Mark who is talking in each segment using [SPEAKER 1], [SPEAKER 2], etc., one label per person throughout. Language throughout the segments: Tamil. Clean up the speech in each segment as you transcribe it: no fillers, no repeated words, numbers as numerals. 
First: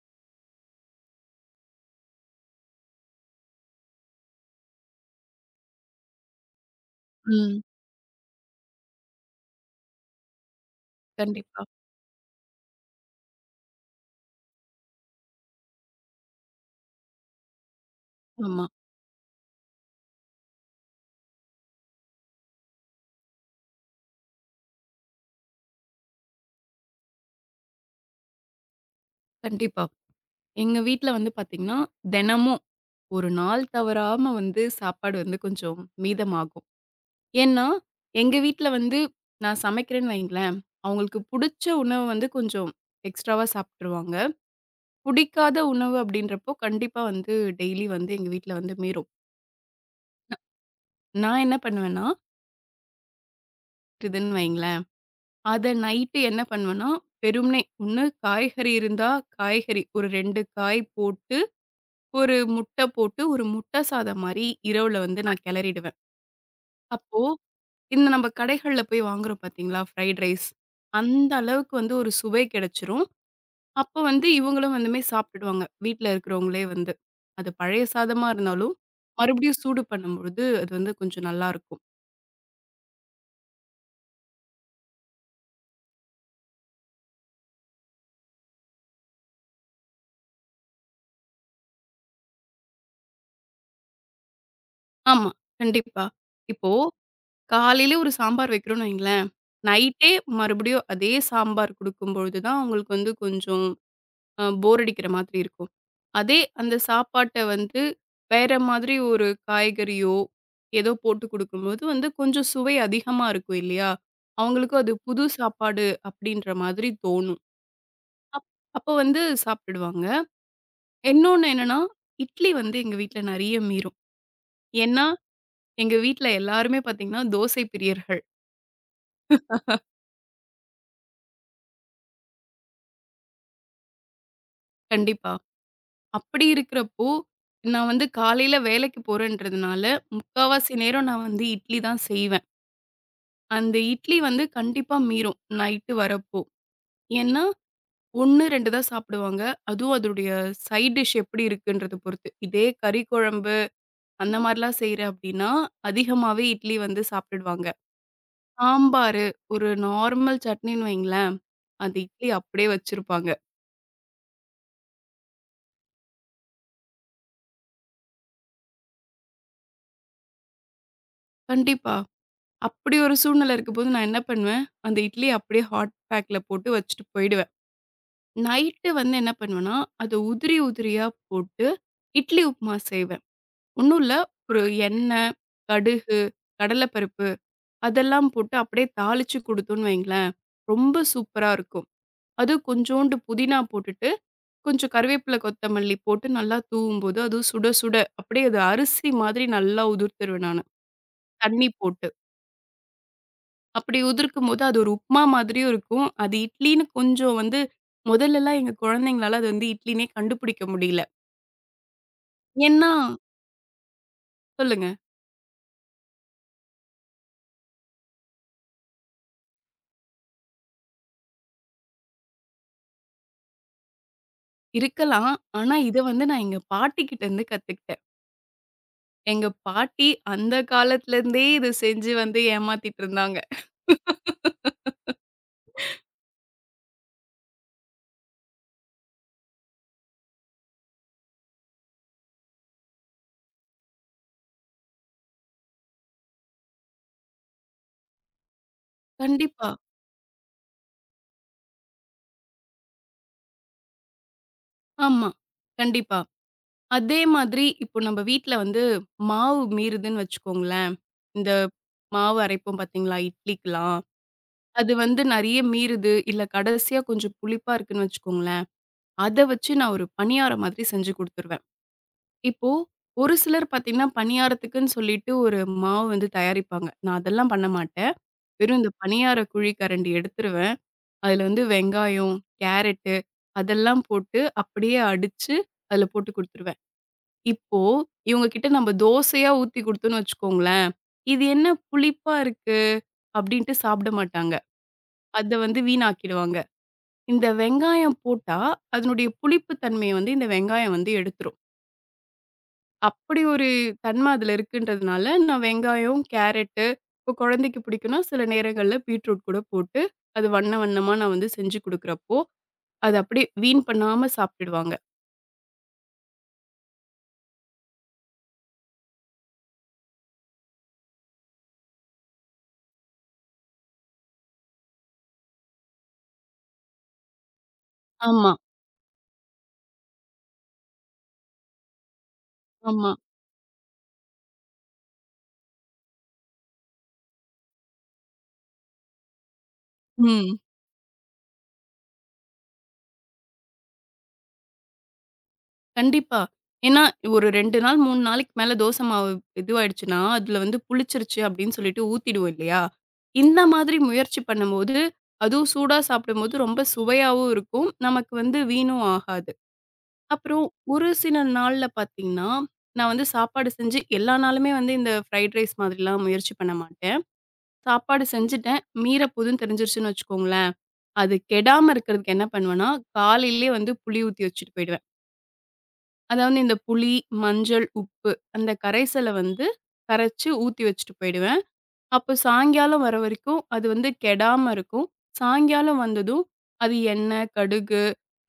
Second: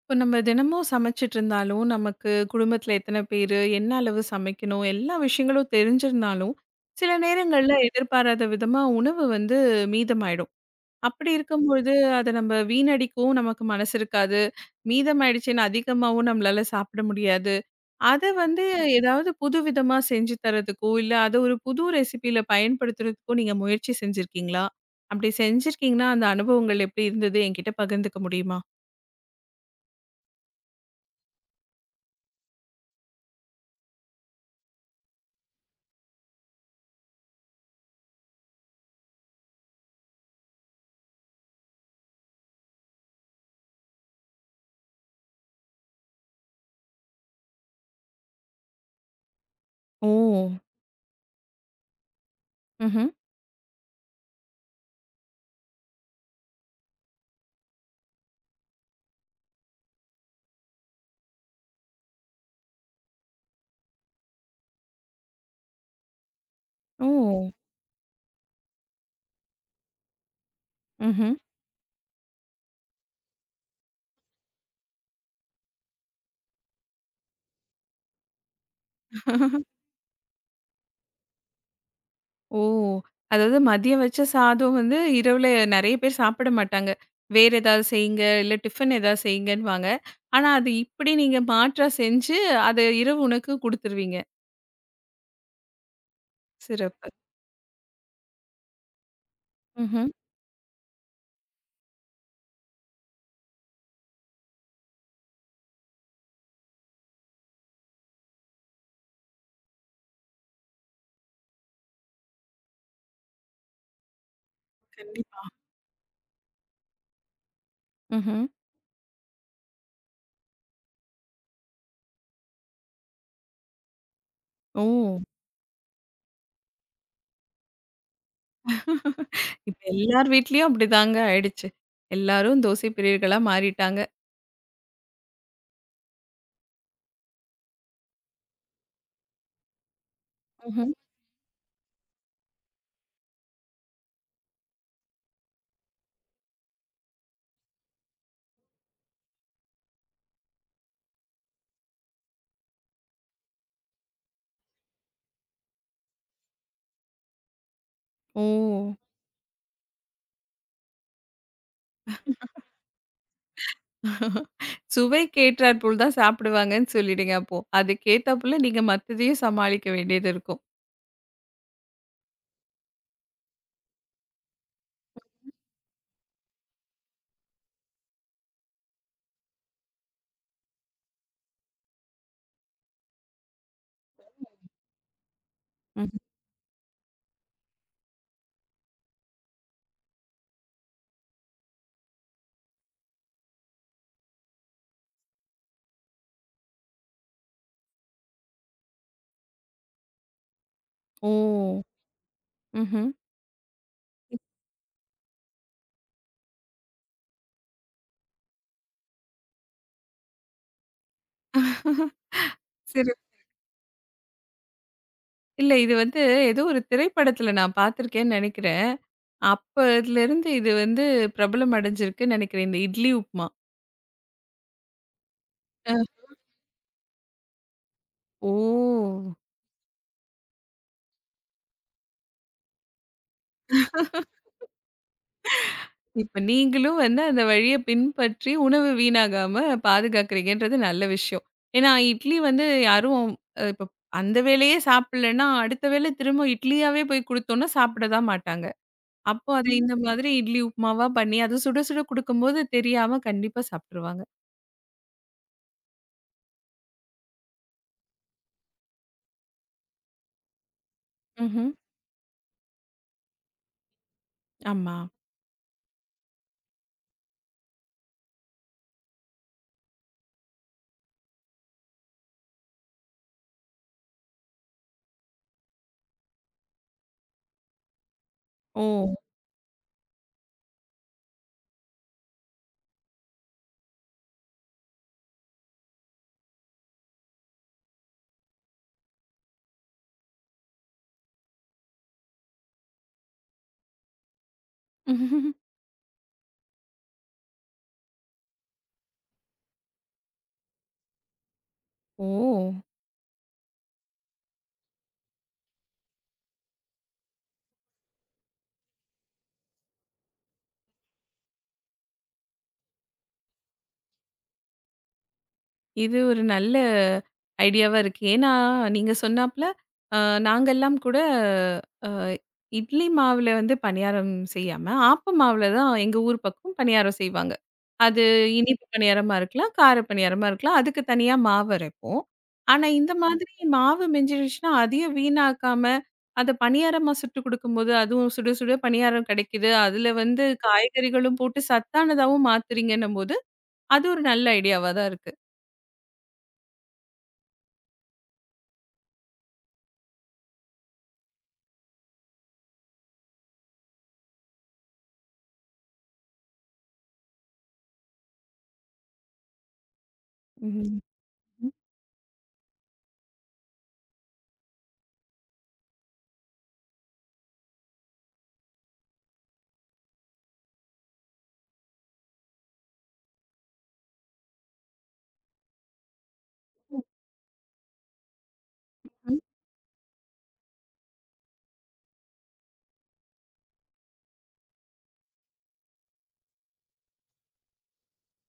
[SPEAKER 1] இப்போ நம்ம தினமும் சமைச்சிட்டு இருந்தாலும் நமக்கு குடும்பத்தில் எத்தனை பேர் என்ன அளவு சமைக்கணும் எல்லா விஷயங்களும் தெரிஞ்சிருந்தாலும் சில
[SPEAKER 2] ம்.
[SPEAKER 1] நேரங்களில் எதிர்பாராத விதமாக உணவு வந்து மீதமாயிடும். அப்படி
[SPEAKER 2] கண்டிப்பா.
[SPEAKER 1] இருக்கும்பொழுது அதை நம்ம வீணடிக்கவும் நமக்கு மனசு இருக்காது. மீதமாயிடுச்சுன்னு அதிகமாகவும் நம்மளால சாப்பிட முடியாது. அதை வந்து
[SPEAKER 2] ஆமா.
[SPEAKER 1] ஏதாவது புது விதமா செஞ்சு தரதுக்கோ இல்லை அதை ஒரு புது ரெசிபியில பயன்படுத்துறதுக்கோ நீங்க முயற்சி செஞ்சிருக்கீங்களா? அப்படி செஞ்சிருக்கீங்கன்னா அந்த அனுபவங்கள் எப்படி இருந்தது என்கிட்ட பகிர்ந்துக்க முடியுமா?
[SPEAKER 2] கண்டிப்பா. எங்க வீட்ல வந்து பாத்தீங்கன்னா, தினமும் ஒரு நாள் தவறாம வந்து சாப்பாடு வந்து கொஞ்சம் மீதமாகும். ஏன்னா, எங்க வீட்ல வந்து நான் சமைக்கிறேன்னு வைங்களேன், அவங்களுக்கு புடிச்ச உணவு வந்து கொஞ்சம் எக்ஸ்ட்ராவா சாப்ட்டுருவாங்க. புடிக்காத உணவு அப்படின்றப்போ கண்டிப்பா வந்து டெய்லி வந்து எங்க வீட்ல வந்து மீறும்.
[SPEAKER 1] ஓ.
[SPEAKER 2] நான் என்ன பண்ணுவேன்னா,
[SPEAKER 1] ம்.
[SPEAKER 2] இதுன்னு வைங்களேன், அத நைட்டு என்ன பண்ணுவேன்னா, வெறுமனே ஒண்ணு காய்கறி இருந்தா, காய்கறி ஒரு 2 காய் போட்டு ஒரு முட்டை போட்டு, ஒரு முட்டை சாதம் மாரி இரவுல வந்து நான் கிளறிடுவேன். அப்போ
[SPEAKER 1] ஓ!
[SPEAKER 2] இந்த நம்ம கடைகள்ல போய் வாங்குறோம் பார்த்தீங்களா? Fried rice. அந்த
[SPEAKER 1] ம்ஹ்ம்.
[SPEAKER 2] அளவுக்கு வந்து ஒரு சுவை கிடைச்சிரும். அப்போ வந்து இவங்களும் வந்துமே சாப்பிட்டுடுவாங்க. வீட்ல இருக்கிறவங்களே வந்து. அது பழைய சாதமா இருந்தாலும், மறுபடியும் சூடு பண்ணும்பொழுது அது வந்து கொஞ்சம் நல்லாருக்கும்.
[SPEAKER 1] ஓ! அதாவது மதியம் வச்ச சாதம் வந்து இரவுல நெறைய பேர் சாப்பிட மாட்டாங்க. வேற ஏதாவது செய்யுங்க, இல்ல டிஃபன் ஏதாவது செய்யுங்கன்னுவாங்க. ஆனா, அது இப்படி நீங்க மாற்றா செஞ்சு, அத இரவு உணவுக்கு குடுத்துருவீங்க.
[SPEAKER 2] ஆமா, கண்டிப்பா. இப்போ
[SPEAKER 1] சிறப்பு.
[SPEAKER 2] காலையில ஒரு சாம்பார் வைக்கிறோம்னு வைங்களேன்,
[SPEAKER 1] ம்ஹ்ம்.
[SPEAKER 2] நைட்டே மறுபடியும் அதே சாம்பார் குடுக்கும்பொழுது தான் அவங்களுக்கு வந்து கொஞ்சம் போர் அடிக்கிற மாதிரி இருக்கும். அதே அந்த சாப்பாட்ட வந்து வேற மாதிரி ஒரு காய்கறியோ, ஏதோ போட்டு குடுக்கும்போது வந்து கொஞ்சம் சுவை அதிகமா இருக்கும் இல்லையா? அவங்களுக்கும் அது புது
[SPEAKER 1] கண்டிப்பா.
[SPEAKER 2] சாப்பாடு அப்படின்ற மாதிரி தோணும்.
[SPEAKER 1] ம்ஹ்ம்.
[SPEAKER 2] அப்போ வந்து சாப்பிடுவாங்க. இன்னொன்னு என்னன்னா, இட்லி வந்து எங்க வீட்ல நெறைய மீறும்.
[SPEAKER 1] ஓ!
[SPEAKER 2] ஏன்னா, எங்க வீட்ல எல்லாருமே பார்த்தீங்கன்னா, தோசை பிரியர்கள்.
[SPEAKER 1] இப்ப எல்லார் வீட்லயும் அப்படிதாங்க ஆயிடுச்சு. எல்லாரும் தோசை பிரியர்களா மாறிட்டாங்க.
[SPEAKER 2] கண்டிப்பா. அப்படி இருக்கிறப்போ, நான் வந்து காலையில வேலைக்கு போறேன்றதுனால, முக்காவாசி
[SPEAKER 1] ம்ஹ்ம்.
[SPEAKER 2] நேரம் நான் வந்து இட்லி தான் செய்வேன். அந்த இட்லி வந்து கண்டிப்பா மீறும் நைட்டு வரப்போ. ஏன்னா, 1, 2 தான் சாப்பிடுவாங்க. அதுவும் அதனுடைய சைட் டிஷ் எப்படி இருக்குன்றத பொறுத்து. இதே கறி குழம்பு அந்த மாரிலாம் செய்றேன் அப்படின்னா, அதிகமாவே இட்லி வந்து சாப்பிட்டுடுவாங்க.
[SPEAKER 1] ஓ!
[SPEAKER 2] சாம்பாரு, ஒரு நார்மல் சட்னின்னு வைங்களேன், அந்த இட்லி அப்படியே வச்சிருப்பாங்க.
[SPEAKER 1] சுவைக்கு ஏற்றார் போல் தான் சாப்பிடுவாங்கன்னு சொல்லிடுங்க அப்போ. அதுக்கேத்தாப்புல நீங்க மத்ததையும் சமாளிக்க வேண்டியது இருக்கும்.
[SPEAKER 2] கண்டிப்பா. அப்படி ஒரு சூழ்நிலை இருக்கும்போது நான் என்ன பண்ணுவேன், அந்த இட்லிய அப்படியே ஹாட் பேக்ல போட்டு வச்சுட்டு போயிடுவேன். நைட்டு வந்து என்ன பண்ணுவேன்னா, அத உதிரி உதிரியா போட்டு இட்லி உப்புமா செய்வேன். ஒண்ணும் இல்ல. ஒரு எண்ணெய்,
[SPEAKER 1] ம்.
[SPEAKER 2] கடுகு, கடலைப்பருப்பு அதெல்லாம் போட்டு அப்படியே தாளிச்சு குடுத்தோம்ன்னு வைங்களேன், ரொம்ப சூப்பரா இருக்கும். அதுவும் கொஞ்சோண்டு புதினா போட்டுட்டு, கொஞ்சம் கருவேப்பிலை, கொத்தமல்லி போட்டு நல்லா தூவும்போது, அதுவும் சுட சுட அப்படியே அது அரிசி மாதிரி நல்லா உதிர்த்துருவேன் நானு,
[SPEAKER 1] ஓ!
[SPEAKER 2] தண்ணி போட்டு.
[SPEAKER 1] ம்ஹ்ம்.
[SPEAKER 2] அப்படி உதிர்க்கும்போது அது ஒரு உப்புமா மாதிரியும் இருக்கும். அது இட்லின்னு கொஞ்சம் வந்து முதல்லலாம் எங்க குழந்தைங்களால அது வந்து இட்லின்னே கண்டுபிடிக்க முடியல. ஏன்னா
[SPEAKER 1] சரி.
[SPEAKER 2] சொல்லுங்க.
[SPEAKER 1] இல்ல இது வந்து ஏதோ ஒரு திரைப்படத்துல நான் பார்த்துருக்கேன்னு நெனைக்கிறேன். அப்ப இதுலருந்து இது வந்து பிரபலம் அடைஞ்சிருக்குன்னு நெனைக்கிறேன். இந்த இட்லி உப்புமா.
[SPEAKER 2] இருக்கலாம். ஆனா
[SPEAKER 1] அ.
[SPEAKER 2] இத வந்து நான் எங்க பாட்டிகிட்ட இருந்து கத்துக்கிட்டேன்.
[SPEAKER 1] ஓ!
[SPEAKER 2] எங்க பாட்டி அந்த காலத்துல இருந்தே இத செஞ்சு வந்து ஏமாத்திட்டு இருந்தாங்க.
[SPEAKER 1] இப்ப நீங்களும் வந்து அந்த வழிய பின்பற்றி உணவு வீணாகாம பாதுகாக்கிறீங்கன்றது நல்ல விஷயம். ஏன்னா இட்லி வந்து யாரும் இப்ப அந்த வேளையே சாப்பிடலன்னா, அடுத்த வேளை திரும்ப இட்லியாவே போய் குடுத்தோம்னா சாப்பிட தான் மாட்டாங்க. அப்போ அத
[SPEAKER 2] கண்டிப்பா.
[SPEAKER 1] இந்த மாதிரி இட்லி உப்புமாவா பண்ணி, அது சுட சுட குடுக்கும்போது தெரியாம கண்டிப்பா சாப்ட்டுருவாங்க.
[SPEAKER 2] ஆமா. கண்டிப்பா. அதே மாதிரி இப்போ நம்ம வீட்ல வந்து மாவு மீறுதுன்னு வச்சுக்கோங்களேன். இந்த
[SPEAKER 1] ம்ஹ்ம்.
[SPEAKER 2] மாவு அரைப்போம் பார்த்தீங்களா? இட்லிக்கலாம். அது
[SPEAKER 1] ஆமா.
[SPEAKER 2] வந்து நெறைய மீறுது, இல்ல கடைசியா கொஞ்சம் புளிப்பா இருக்குன்னு வச்சுக்கோங்களேன். அத வச்சு நான் ஒரு பணியாரம் மாதிரி செஞ்சு குடுத்துருவேன். இப்போ ஒரு சிலர் பார்த்தீங்கன்னா, பணியாரத்துக்குன்னு சொல்லிட்டு ஒரு மாவு வந்து தயாரிப்பாங்க. நான் அதெல்லாம் பண்ண மாட்டேன். வெறும்
[SPEAKER 1] ஓ!
[SPEAKER 2] இந்த பணியார குழி கரண்டி எடுத்துருவேன். அதுல வந்து வெங்காயம், கேரட்டு அதெல்லாம் போட்டு அப்படியே அடிச்சு அதுல போட்டு குடுத்துருவேன். இப்போ இவங்க கிட்ட நம்ம தோசையா ஊத்தி குடுத்தோம்ன்னு வச்சுக்கோங்களேன், "இது என்ன புளிப்பா இருக்கு" அப்படின்ட்டு சாப்பிட மாட்டாங்க. அத வந்து வீணாக்கிடுவாங்க. இந்த வெங்காயம் போட்டா அதனுடைய புளிப்பு தன்மைய வந்து இந்த வெங்காயம் வந்து எடுத்துரும்.
[SPEAKER 1] ஓ!
[SPEAKER 2] அப்படி ஒரு தன்மை அதுல இருக்குன்றதுனால நான் வெங்காயம், கேரட்டு இப்போ குழந்தைக்கு பிடிக்கும்னா சில நேரங்கள்ல பீட்ரூட் கூட போட்டு அது வண்ண வண்ணமா நான் வந்து செஞ்சு குடுக்குறப்போ, அது அப்படியே வீண் பண்ணாம சாப்பிட்டுடுவாங்க.
[SPEAKER 1] இது ஒரு நல்ல ஐடியாவா இருக்கு. ஏன்னா, நீங்க சொன்னாப்ல, அ நாங்கெல்லாம் கூட அ இட்லி மாவுல வந்து பணியாரம் செய்யாம, ஆப்ப மாவுல தான் எங்க ஊர் பக்கம் பணியாரம் செய்வாங்க. அது
[SPEAKER 2] ஆமா,
[SPEAKER 1] இனிப்பு பணியாரமா இருக்கலாம், கார பணியாரமா இருக்கலாம். அதுக்கு தனியா மாவு அரைப்போம். ஆனா, இந்த
[SPEAKER 2] ஆமா.
[SPEAKER 1] மாதிரி மாவு மிஞ்சிடுச்சுன்னா, அதையும் வீணாக்காம, அத பணியாரமா சுட்டு குடுக்கும்போது, அதுவும் சுட சுட பணியாரம் கிடைக்குது. அதுல வந்து
[SPEAKER 2] ம்.
[SPEAKER 1] காய்கறிகளும் போட்டு சத்தானதாவும் மாத்துறீங்கன்னும்போது, அது ஒரு நல்ல ஐடியாவா தான்
[SPEAKER 2] கண்டிப்பா. ஏன்னா ஒரு 2 நாள் 3 நாளைக்கு மேல தோசை மாவு இதுவாயிடுச்சுன்னா, அதுல வந்து புளிச்சிருச்சு அப்படின்னு சொல்லிட்டு ஊத்திடுவோம் இல்லையா? இந்த மாதிரி முயற்சி பண்ணும்போது, அதுவும் சூடா சாப்பிடும்போது ரொம்ப சுவையாவும் இருக்கும். நமக்கு வந்து வீணும் ஆகாது. அப்புறம்
[SPEAKER 1] இருக்கு.
[SPEAKER 2] ஒரு சில நாள்ல பார்த்தீங்கன்னா, நான் வந்து சாப்பாடு செஞ்சு எல்லா நாளுமே வந்து இந்த ஃப்ரைட் ரைஸ் மாதிரிலாம் முயற்சி பண்ண மாட்டேன். சாப்பாடு செஞ்சுட்டேன். மீற போதுன்னு தெரிஞ்சிருச்சுன்னு வச்சுக்கோங்களேன். அது கெடாம இருக்கிறதுக்கு என்ன பண்ணுவேன்னா, காலையிலேயே வந்து புளி ஊத்தி வச்சுட்டு போயிடுவேன். அதாவது இந்த புளி, மஞ்சள், உப்பு அந்த கரைசல
[SPEAKER 1] ம்ஹ்ம்.
[SPEAKER 2] வந்து கரைச்சு ஊத்தி வச்சுட்டு போயிடுவேன். அப்போ சாயங்காலம் வர வரைக்கும் அது வந்து கெடாம இருக்கும். சாயங்காலம் வந்ததும் அது எண்ணெய், கடுகு,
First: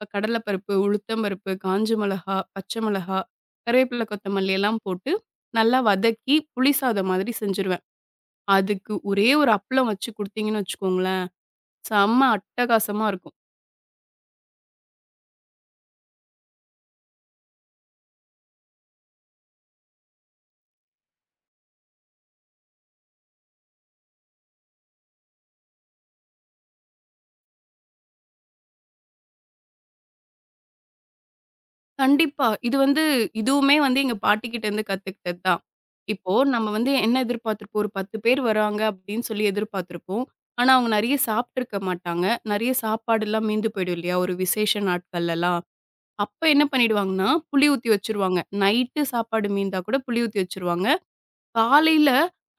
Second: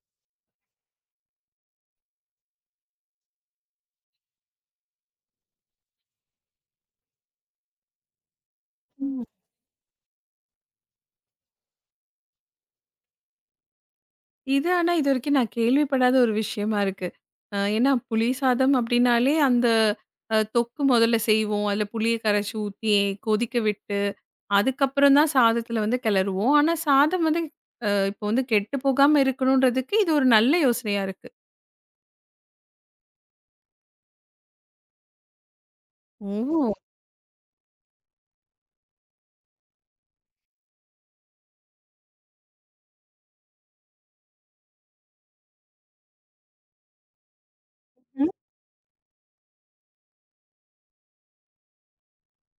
[SPEAKER 2] கடலைப்பருப்பு, உளுத்தம் பருப்பு, காஞ்ச மிளகா, பச்சை மிளகா, கருவேப்பிலை, கொத்தமல்லி எல்லாம் போட்டு நல்லா வதக்கி புளி சாதம் மாதிரி செஞ்சுருவேன். அதுக்கு
[SPEAKER 1] ம்.
[SPEAKER 2] ஒரே ஒரு அப்பளம் வச்சு குடுத்தீங்கன்னு வச்சுக்கோங்களேன் செம்ம அட்டகாசமா இருக்கும்.
[SPEAKER 1] இது ஆனா இதுவரைக்கும் நான் கேள்விப்படாத ஒரு விஷயமா இருக்கு. ஏன்னா புளி சாதம் அப்டின்னாலே அந்த தொக்கு முதல்ல செய்வோம். அதுல புளிய கரைச்சு ஊத்தி கொதிக்க விட்டு, அதுக்கப்புறம் தான் சாதத்துல வந்து கிளறுவோம். ஆனா சாதம் வந்து இப்போ வந்து கெட்டு போகாம இருக்கணுன்றதுக்கு இது ஒரு நல்ல யோசனையா இருக்கு.
[SPEAKER 2] கண்டிப்பா. இது வந்து இதுவுமே வந்து எங்க பாட்டிகிட்ட இருந்து கத்துக்கிட்டது தான். இப்போ நம்ம
[SPEAKER 1] ஓ!
[SPEAKER 2] வந்து என்ன எதிர்பார்த்திருப்போம், ஒரு 10 பேர் வராங்க அப்படின்னு சொல்லி எதிர்பார்த்திருப்போம். ஆனா, அவங்க நெறைய சாப்பிட்டுருக்க மாட்டாங்க. நெறைய சாப்பாடுலாம் மீந்து போயிடும் இல்லையா? ஒரு விசேஷ நாட்கள்லலாம். அப்ப என்ன பண்ணிடுவாங்கன்னா, புளி ஊத்தி
[SPEAKER 1] ம்.
[SPEAKER 2] வச்சுருவாங்க. நைட்டு சாப்பாடு மீந்தா கூட புளி ஊத்தி வச்சுருவாங்க. காலையில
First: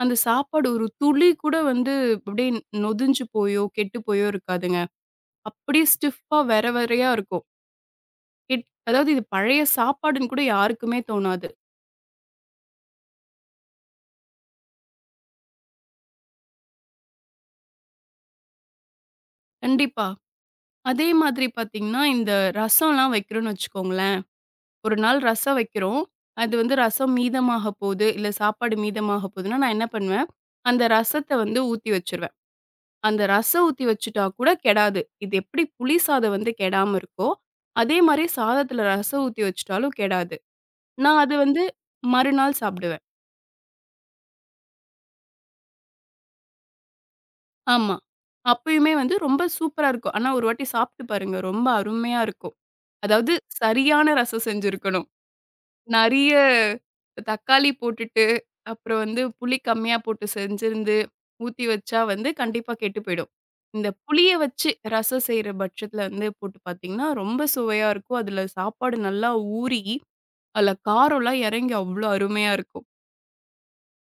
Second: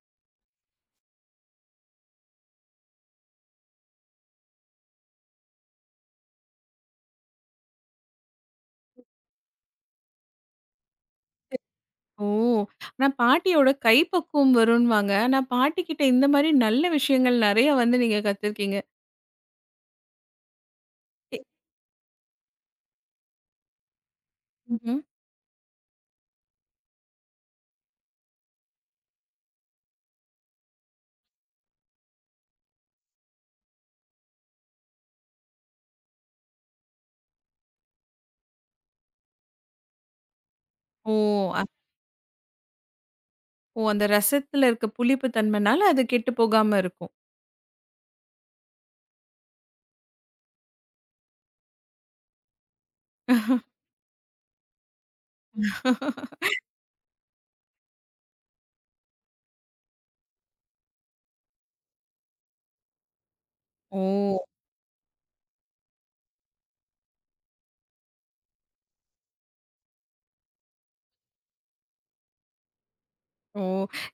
[SPEAKER 2] அந்த சாப்பாடு ஒரு துளி கூட வந்து அப்படியே நொதிஞ்சு போயோ, கெட்டு போயோ இருக்காதுங்க. அப்படியே ஸ்டிஃப்பா வெரையா இருக்கும். அதாவது இது பழைய சாப்பாடுன்னு கூட யாருக்குமே தோணாது.
[SPEAKER 1] ஓ! ஆனா பாட்டியோட கைப்பக்குவம் வரும்வாங்க. நான் பாட்டிக்கிட்ட இந்த மாரி நல்ல விஷயங்கள் நெறைய வந்து நீங்க கத்துருக்கீங்க.
[SPEAKER 2] கண்டிப்பா. அதே
[SPEAKER 1] எ
[SPEAKER 2] மாதிரி பார்த்தீங்கன்னா, இந்த ரசம்லாம் வைக்கிறோம்ன்னு வச்சுக்கோங்களேன். ஒரு
[SPEAKER 1] ம்ஹ்ம்.
[SPEAKER 2] நாள் ரசம் வைக்கிறோம். அது வந்து ரசம் மீதமாக போது, இல்ல சாப்பாடு மீதமாக போதுன்னா, நான் என்ன பண்ணுவேன், அந்த ரசத்த வந்து ஊத்தி வச்சுருவேன். அந்த ரசம் ஊத்தி வச்சுட்டா கூட கெடாது. இது எப்படி புளி சாதம் வந்து கெடாம இருக்கோ, அதே மாரி சாதத்துல ரசம் ஊத்தி வச்சுட்டாலும் கெடாது.
[SPEAKER 1] ஓ!
[SPEAKER 2] நான் அது வந்து மறுநாள் சாப்பிடுவேன்.
[SPEAKER 1] ஓ! அந்த ரசத்துல இருக்க புளிப்பு தன்மைனால அது கெட்டு போகாம இருக்கும்.
[SPEAKER 2] ஆமா. அப்பயுமே வந்து ரொம்ப சூப்பரா இருக்கும். ஆனா ஒரு வாட்டி சாப்பிட்டு பாருங்க. ரொம்ப அருமையா இருக்கும். அதாவது சரியான ரசம் செஞ்சிருக்கணும். நெறைய தக்காளி போட்டுட்டு, அப்புறம் வந்து புளி கம்மியா போட்டு செஞ்சிருந்து, ஊத்தி வச்சா வந்து கண்டிப்பா கெட்டு போயிடும். இந்த
[SPEAKER 1] ஓ!
[SPEAKER 2] புளிய வச்சு ரசம் செய்ற பட்சத்துல வந்து போட்டு பார்த்தீங்கன்னா, ரொம்ப சுவையா இருக்கும். அதுல சாப்பாடு நல்லா ஊறி, அதுல காரம்லாம் இறங்கி அவ்ளோ அருமையா இருக்கும்.
[SPEAKER 1] ஓ!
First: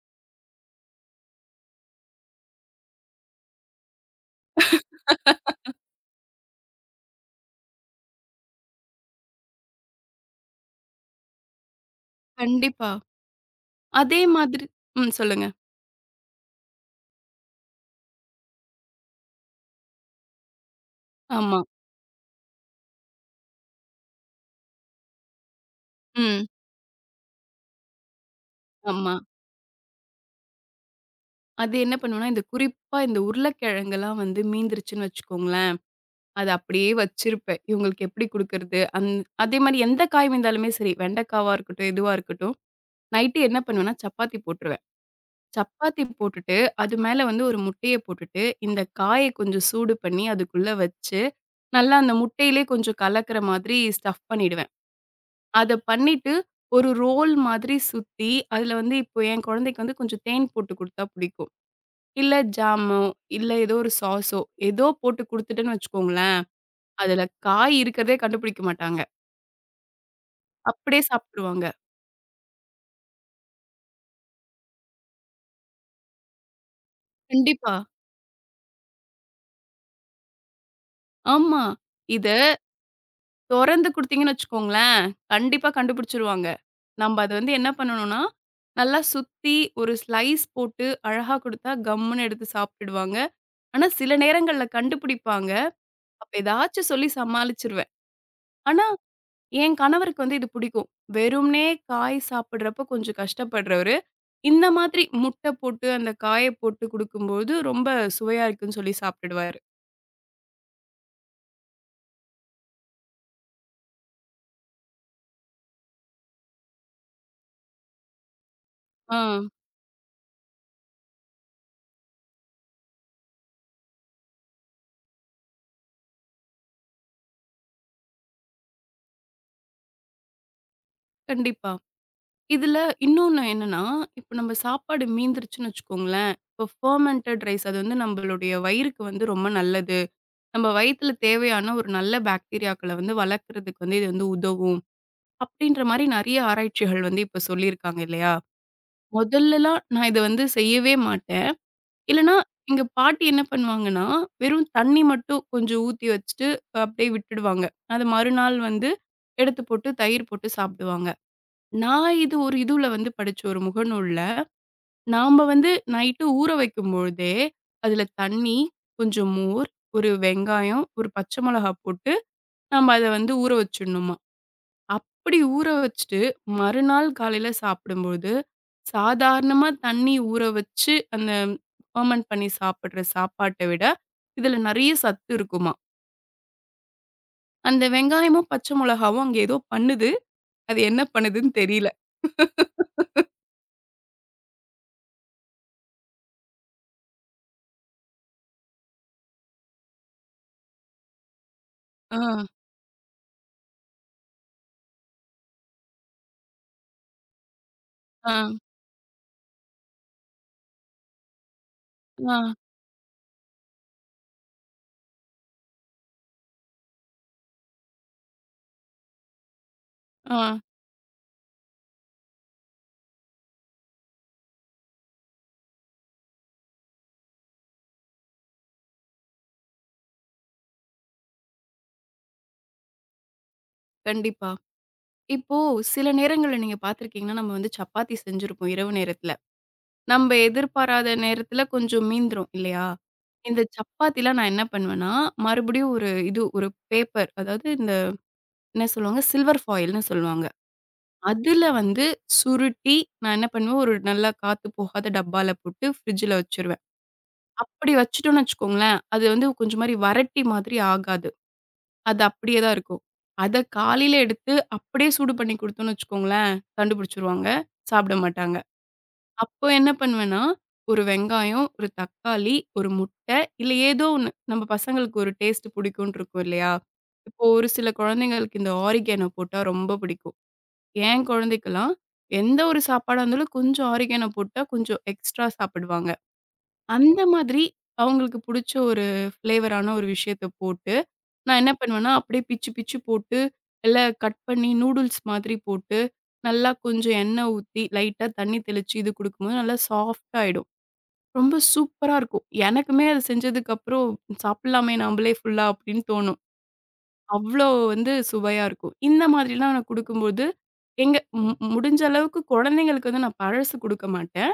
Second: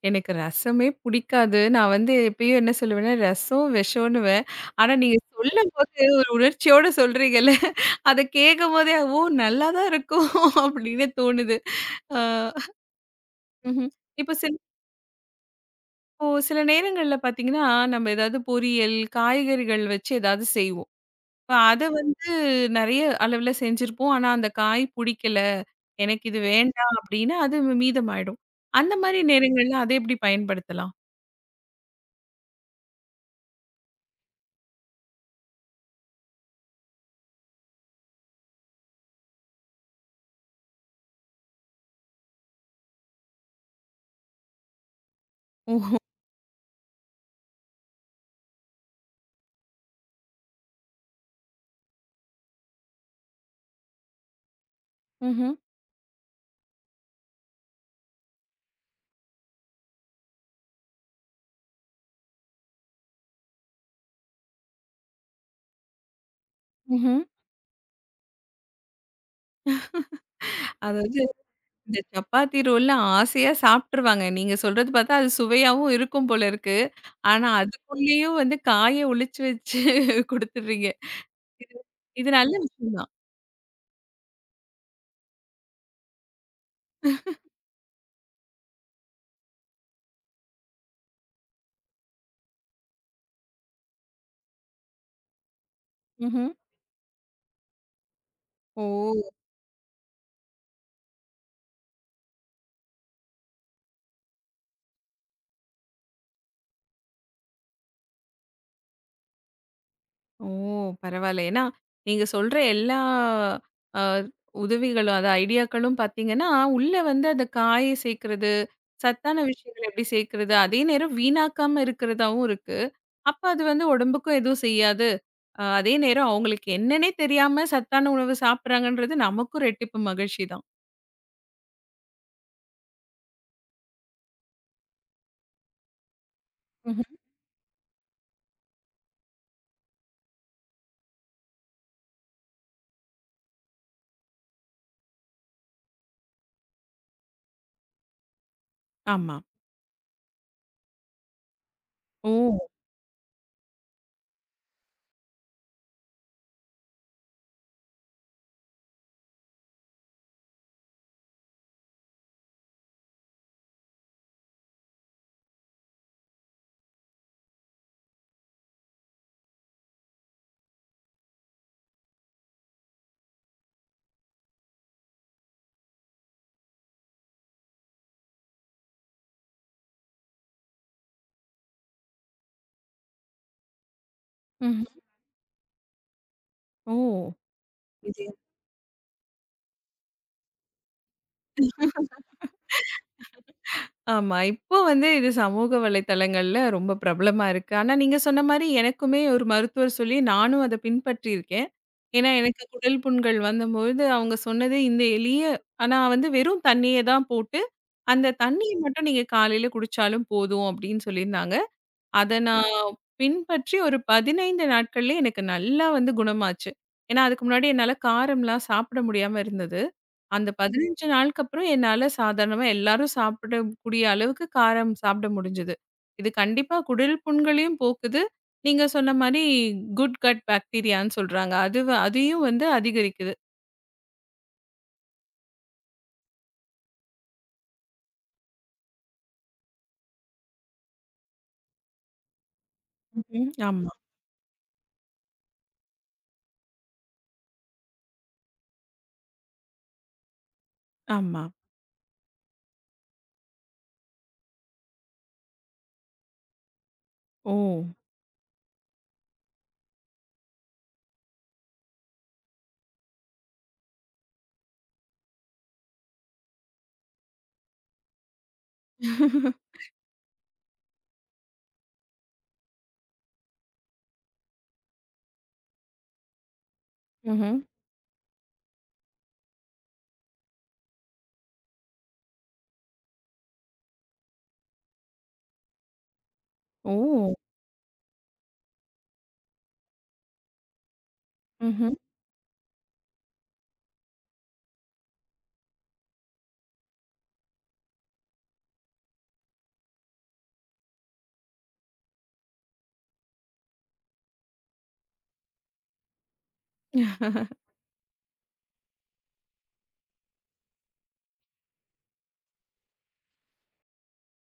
[SPEAKER 1] எனக்கு ரசமே புடிக்காது. நான் வந்து எப்பயும் என்ன சொல்லுவேன்னா, ரசம் விஷம்ன்னுவேன். ஆனா நீங்க சொல்லும்போது ஒரு உணர்ச்சியோட சொல்றீங்கல்ல, அத கேட்கும்போதே, ஓ! நல்லா தான் இருக்கும் அப்படின்னு தோணுது. ஆ.
[SPEAKER 2] கண்டிப்பா.
[SPEAKER 1] ம்ஹ்ம்.
[SPEAKER 2] அதே
[SPEAKER 1] இப்போ சில
[SPEAKER 2] மாதிரி ம். சொல்லுங்க.
[SPEAKER 1] இப்போ சில நேரங்கள்ல பார்த்தீங்கன்னா, நம்ம ஏதாவது பொரியல், காய்கறிகள் வச்சு ஏதாவது செய்வோம். இப்ப
[SPEAKER 2] ஆமா.
[SPEAKER 1] அத வந்து நெறைய அளவுல செஞ்சிருப்போம். ஆனா, அந்த காய் புடிக்கல. எனக்கு இது
[SPEAKER 2] ம்.
[SPEAKER 1] வேண்டாம் அப்டின்னா, அது மீதமாயிடும். அந்த
[SPEAKER 2] ஆமா.
[SPEAKER 1] மாரி நேரங்கள்ல அத எப்டி பயன்படுத்தலாம்?
[SPEAKER 2] அது என்ன பண்ணுவேன்னா, இந்த குறிப்பா இந்த உருளைக்கிழங்கெல்லாம் வந்து மீந்துருச்சுன்னு வச்சுக்கோங்களேன், அத அப்படியே வச்சிருப்பேன். இவங்களுக்கு எப்படி குடுக்கறது? அதே மாரி எந்த காய் மீந்தாலுமே சரி, வெண்டைக்காவா இருக்கட்டும், எதுவா இருக்கட்டும், நைட்டு என்ன பண்ணுவேன்னா, சப்பாத்தி போட்டுருவேன்.
[SPEAKER 1] ம்ஹ்ம்,
[SPEAKER 2] சப்பாத்தி போட்டுட்டு, அது மேல வந்து ஒரு முட்டைய போட்டுட்டு, இந்த காய கொஞ்சம் சூடு பண்ணி அதுக்குள்ள வச்சு, நல்லா அந்த முட்டையிலே கொஞ்சம் கலக்கிற மாதிரி ஸ்டஃப் பண்ணிடுவேன்.
[SPEAKER 1] ம்ஹ்ம்,
[SPEAKER 2] அத பண்ணிட்டு, ஒரு ரோல் மாதிரி சுத்தி, அதுல வந்து இப்போ என் குழந்தைக்கு வந்து கொஞ்சம் தேன் போட்டு குடுத்தா புடிக்கும். இல்ல ஜாமோ, இல்ல ஏதோ ஒரு சாஸோ, ஏதோ போட்டு குடுத்துட்டேன்னு வச்சுக்கோங்களேன்,
[SPEAKER 1] ம்ஹ்ம்.
[SPEAKER 2] அதுல காய் இருக்கிறதே கண்டுபிடிக்க மாட்டாங்க. அப்படியே
[SPEAKER 1] அதாவது
[SPEAKER 2] சாப்ட்டுருவாங்க.
[SPEAKER 1] இந்த சப்பாத்தி ரோல்ல ஆசையா சாப்ட்டுருவாங்க. நீங்க சொல்றது பார்த்தா அது சுவையாவும் இருக்கும் போல இருக்கு. ஆனா,
[SPEAKER 2] கண்டிப்பா.
[SPEAKER 1] அதுக்குள்ளேயும் வந்து காய ஒளிச்சு வச்சு குடுத்துடுறீங்க.
[SPEAKER 2] ஆமா.
[SPEAKER 1] இது
[SPEAKER 2] இத
[SPEAKER 1] இது நல்ல விஷயம் தான்.
[SPEAKER 2] தொறந்து குடுத்தீங்கன்னு வச்சுக்கோங்களேன், கண்டிப்பா கண்டுபிடிச்சுருவாங்க. நம்ப அத வந்து என்ன பண்ணணும்னா, நல்லா சுத்தி ஒரு ஸ்லைஸ் போட்டு அழகா குடுத்தா கம்முன்னு எடுத்து சாப்ட்டுடுவாங்க. ஆனா சில நேரங்கள்ல கண்டுபிடிப்பாங்க. அப்ப
[SPEAKER 1] ம்ஹ்ம்.
[SPEAKER 2] ஏதாச்சும் சொல்லி சமாளிச்சுருவேன்.
[SPEAKER 1] ஓ!
[SPEAKER 2] ஆனா என் கணவருக்கு வந்து இது பிடிக்கும். வெறுமனே காய் சாப்பிடுறப்ப கொஞ்சம் கஷ்டப்படுறவரு. இந்த மாதிரி முட்ட போட்டு, அந்த காய போட்டு குடுக்கும்போது, ரொம்ப சுவையா இருக்குன்னு சொல்லி சாப்ட்டுடுவாரு.
[SPEAKER 1] ஓ! பரவால்ல. ஏன்னா, நீங்க சொல்ற எல்லா அ உதவிகளும், அது ஐடியாக்களும் பார்த்தீங்கன்னா, உள்ள வந்து அந்த காய சேர்க்கிறது,
[SPEAKER 2] ஆ,
[SPEAKER 1] சத்தான விஷயங்கள எப்படி சேர்க்கிறது, அதே நேரம் வீணாக்காம இருக்கிறதாவும் இருக்கு. அப்ப அது வந்து உடம்புக்கும் எதுவும் செய்யாது. அதே நேரம் அவங்களுக்கு என்னன்னே தெரியாம சத்தான உணவு சாப்பிடுறாங்கன்றது நமக்கும் ரெட்டிப்பு மகிழ்ச்சி தான்.
[SPEAKER 2] கண்டிப்பா. இதுல இன்னொன்னு என்னன்னா, இப்ப நம்ம சாப்பாடு மீந்துருச்சுன்னு வச்சுக்கோங்களேன், இப்போ
[SPEAKER 1] ம்ஹ்ம்.
[SPEAKER 2] ஃபெர்மென்டட் ரைஸ் அது வந்து நம்பளுடைய வயிறுக்கு வந்து ரொம்ப நல்லது. நம்ம வயித்துல தேவையான ஒரு நல்ல பாக்டீரியாக்கள வந்து வளர்க்கறதுக்கு வந்து இது வந்து உதவும். அப்டின்ற மாரி நெறைய ஆராய்ச்சிகள் வந்து இப்ப சொல்லியிருக்காங்க இல்லையா?
[SPEAKER 1] ஆமா.
[SPEAKER 2] முதல்லலாம் நான் இத வந்து செய்யவே மாட்டேன்.
[SPEAKER 1] ஓ!
[SPEAKER 2] இல்லன்னா, எங்க பாட்டி என்ன பண்ணுவாங்கன்னா, வெறும் தண்ணி மட்டும் கொஞ்சம் ஊத்தி வச்சுட்டு, அப்படியே விட்டுடுவாங்க. அது மறுநாள் வந்து எடுத்து போட்டு தயிர் போட்டு சாப்பிடுவாங்க. நான் இது ஒரு இதுல வந்து படிச்ச ஒரு முகநூல்ல, நாம வந்து நைட்டு ஊற வைக்கும்பொழுதே, அதுல தண்ணி, கொஞ்சம் மோர், ஒரு வெங்காயம், ஒரு பச்சை மிளகா போட்டு, நம்ம அத வந்து ஊற வச்சுடணுமா. அப்படி ஊற வச்சுட்டு, மறுநாள் காலையில சாப்பிடும்போது சாதாரணமா தண்ணி ஊற வச்சு, அந்த ஃபெர்மெண்ட் பண்ணி சாப்பிடுற சாப்பாட்ட விட, இதுல
[SPEAKER 1] ம்ஹ்ம்.
[SPEAKER 2] நெறைய சத்து இருக்குமாம்.
[SPEAKER 1] ஓ!
[SPEAKER 2] அந்த
[SPEAKER 1] இது
[SPEAKER 2] வெங்காயமும், பச்சை மொளகாவும் அங்க ஏதோ பண்ணுது. அது என்ன பண்ணுதுன்னு தெரியல.
[SPEAKER 1] ஆமா. இப்போ வந்து இது சமூக வலைத்தளங்கள்ல ரொம்ப பிரபலமா இருக்கு. ஆனா நீங்க சொன்ன மாரி எனக்குமே ஒரு மருத்துவர் சொல்லி நானும் அத பின்பற்றியிருக்கேன்.
[SPEAKER 2] ஆ,
[SPEAKER 1] ஏன்னா எனக்கு குடல் புண்கள் வந்தபொழுது அவங்க சொன்னது இந்த எளிய ஆனா வந்து வெறும் தண்ணிய தான் போட்டு அந்த
[SPEAKER 2] ஆ,
[SPEAKER 1] தண்ணிய மட்டும் நீங்க காலையில குடிச்சாலும் போதும் அப்படின்னு சொல்லியிருந்தாங்க. அத
[SPEAKER 2] ஆ,
[SPEAKER 1] நான் பின்பற்றி ஒரு 15 நாட்கள்லயே எனக்கு நல்லா வந்து குணமாச்சு. ஏன்னா, அதுக்கு முன்னாடி என்னால காரம்லாம் சாப்பிட முடியாம இருந்தது. அந்த
[SPEAKER 2] ஆ.
[SPEAKER 1] 15 நாளுக்கு அப்புறம் என்னால சாதாரணமா எல்லாரும் சாப்பிடக்கூடிய அளவுக்கு காரம் சாப்பிட முடிஞ்சது. இது கண்டிப்பா குடல் புண்களையும் போக்குது. நீங்க சொன்ன மாரி குட் கட் பாக்டீரியான்னு சொல்றாங்க. அதையும் வந்து அதிகரிக்குது.
[SPEAKER 2] கண்டிப்பா. இப்போ சில நேரங்கள்ல நீங்க பார்த்திருக்கீங்கன்னா, நம்ம வந்து சப்பாத்தி செஞ்சிருப்போம் இரவு நேரத்துல. நம்ப எதிர்பாராத நேரத்துல கொஞ்சம் மீந்துரும் இல்லையா?
[SPEAKER 1] ம்ஹ்ம்.
[SPEAKER 2] இந்த சப்பாத்திலாம் நான் என்ன பண்ணுவேன்னா, மறுபடியும் ஒரு இது ஒரு பேப்பர் அதாவது இந்த என்ன சொல்லுவாங்க? சில்வர் ஃபாயில்ன்னு சொல்லுவாங்க.
[SPEAKER 1] ஆமா.
[SPEAKER 2] அதுல வந்து சுருட்டி நான் என்ன பண்ணுவேன், ஒரு நல்லா காத்து போகாத டப்பால போட்டு ஃப்ரிட்ஜ்ல வச்சுருவேன்.
[SPEAKER 1] ஓ!
[SPEAKER 2] அப்படி வச்சுட்டோம்னு வச்சுக்கோங்களேன், அது வந்து கொஞ்சம் மாரி வறட்டி மாதிரி ஆகாது. அது அப்படியே தான் இருக்கும். அத காலையில எடுத்து அப்படியே சூடு பண்ணி குடுத்தோம்னு வச்சுக்கோங்களேன், கண்டுபிடிச்சுருவாங்க. சாப்பிட மாட்டாங்க. அப்போ என்ன பண்ணுவேன்னா, ஒரு வெங்காயம், ஒரு தக்காளி, ஒரு முட்டை இல்ல ஏதோ ஒண்ணு நம்ம பசங்களுக்கு ஒரு டேஸ்ட் பிடிக்கும்னு இருக்கும் இல்லையா? இப்போ
[SPEAKER 1] ம்ஹ்ம்.
[SPEAKER 2] ஒரு சில குழந்தைங்களுக்கு இந்த ஆரிகேனோ போட்டா ரொம்ப பிடிக்கும். என் குழந்தைக்கெல்லாம் எந்த ஒரு சாப்பாடா இருந்தாலும் கொஞ்சம் ஆரிகானோ போட்டா கொஞ்சம் எக்ஸ்ட்ரா சாப்பிடுவாங்க. அந்த
[SPEAKER 1] ஓ!
[SPEAKER 2] மாதிரி அவங்களுக்கு புடிச்ச ஒரு ஃப்ளேவரான ஒரு விஷயத்த போட்டு, நான் என்ன
[SPEAKER 1] ம்ஹ்ம்.
[SPEAKER 2] பண்ணுவேன்னா, அப்படியே பிச்சு பிச்சு போட்டு, எல்லாம் கட் பண்ணி நூடுல்ஸ் மாதிரி போட்டு, நல்லா கொஞ்சம் எண்ணெய் ஊத்தி, லைட்டா தண்ணி தெளிச்சு இது குடுக்கும்போது நல்லா சாஃப்ட்டா ஆயிடும். ரொம்ப சூப்பரா இருக்கும். எனக்குமே அது செஞ்சதுக்கப்புறம் சாப்பிடலாமே நம்பளே ஃபுல்லா அப்படின்னு தோணும். அவ்ளோ வந்து சுவையா இருக்கும். இந்த மாதிரிலாம் நான் குடுக்கும்போது, எங்க முடிஞ்ச அளவுக்கு குழந்தைங்களுக்கு வந்து நான் பழசு குடுக்க மாட்டேன்.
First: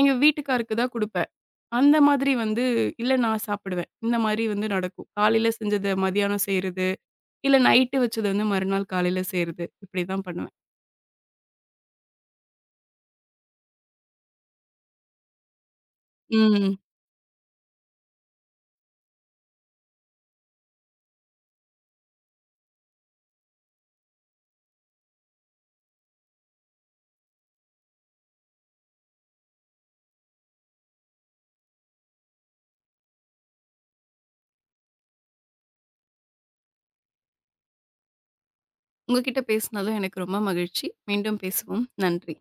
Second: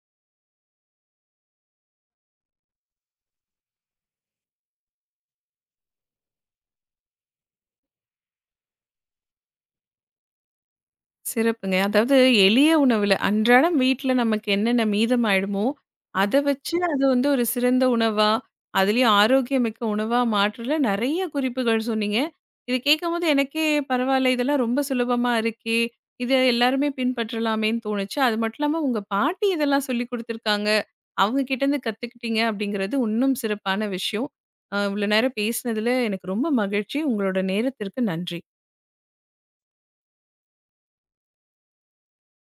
[SPEAKER 2] எங்க வீட்டுக்காருக்கு தான் குடுப்பேன். அந்த மாதிரி வந்து இல்ல நான் சாப்பிடுவேன். இந்த மாதிரி வந்து நடக்கும். காலையில செஞ்சத மதியானம் செய்றது, இல்ல நைட்டு வச்சத வந்து மறுநாள் காலையில செய்றது. இப்படி தான் பண்ணுவேன்.
[SPEAKER 1] சிறப்புங்க. அதாவது எளிய உணவுல அன்றாடம் வீட்ல நமக்கு என்னென்ன மீதமாயிடுமோ, அத வச்சு
[SPEAKER 2] ம்.
[SPEAKER 1] அது வந்து ஒரு சிறந்த உணவா, அதுலயும் ஆரோக்கியமிக்க உணவா மாற்றல நெறைய குறிப்புகள் சொன்னீங்க. இது கேட்கும்போது எனக்கே பரவால்ல இதெல்லாம் ரொம்ப சுலபமா இருக்கே! இத எல்லாருமே பின்பற்றலாமேன்னு தோணுச்சு. அது மட்டும் இல்லாம உங்க பாட்டி இதெல்லாம் சொல்லிக் குடுத்துருக்காங்க. அவங்க கிட்டேருந்து கத்துக்கிட்டீங்க அப்படிங்கிறது இன்னும் சிறப்பான விஷயம். இவ்ளோ நேரம் பேசினதுல எனக்கு ரொம்ப மகிழ்ச்சி. உங்களோட நேரத்திற்கு நன்றி.
[SPEAKER 2] உங்ககிட்ட பேசினதும் எனக்கு ரொம்ப மகிழ்ச்சி. மீண்டும் பேசுவோம். நன்றி.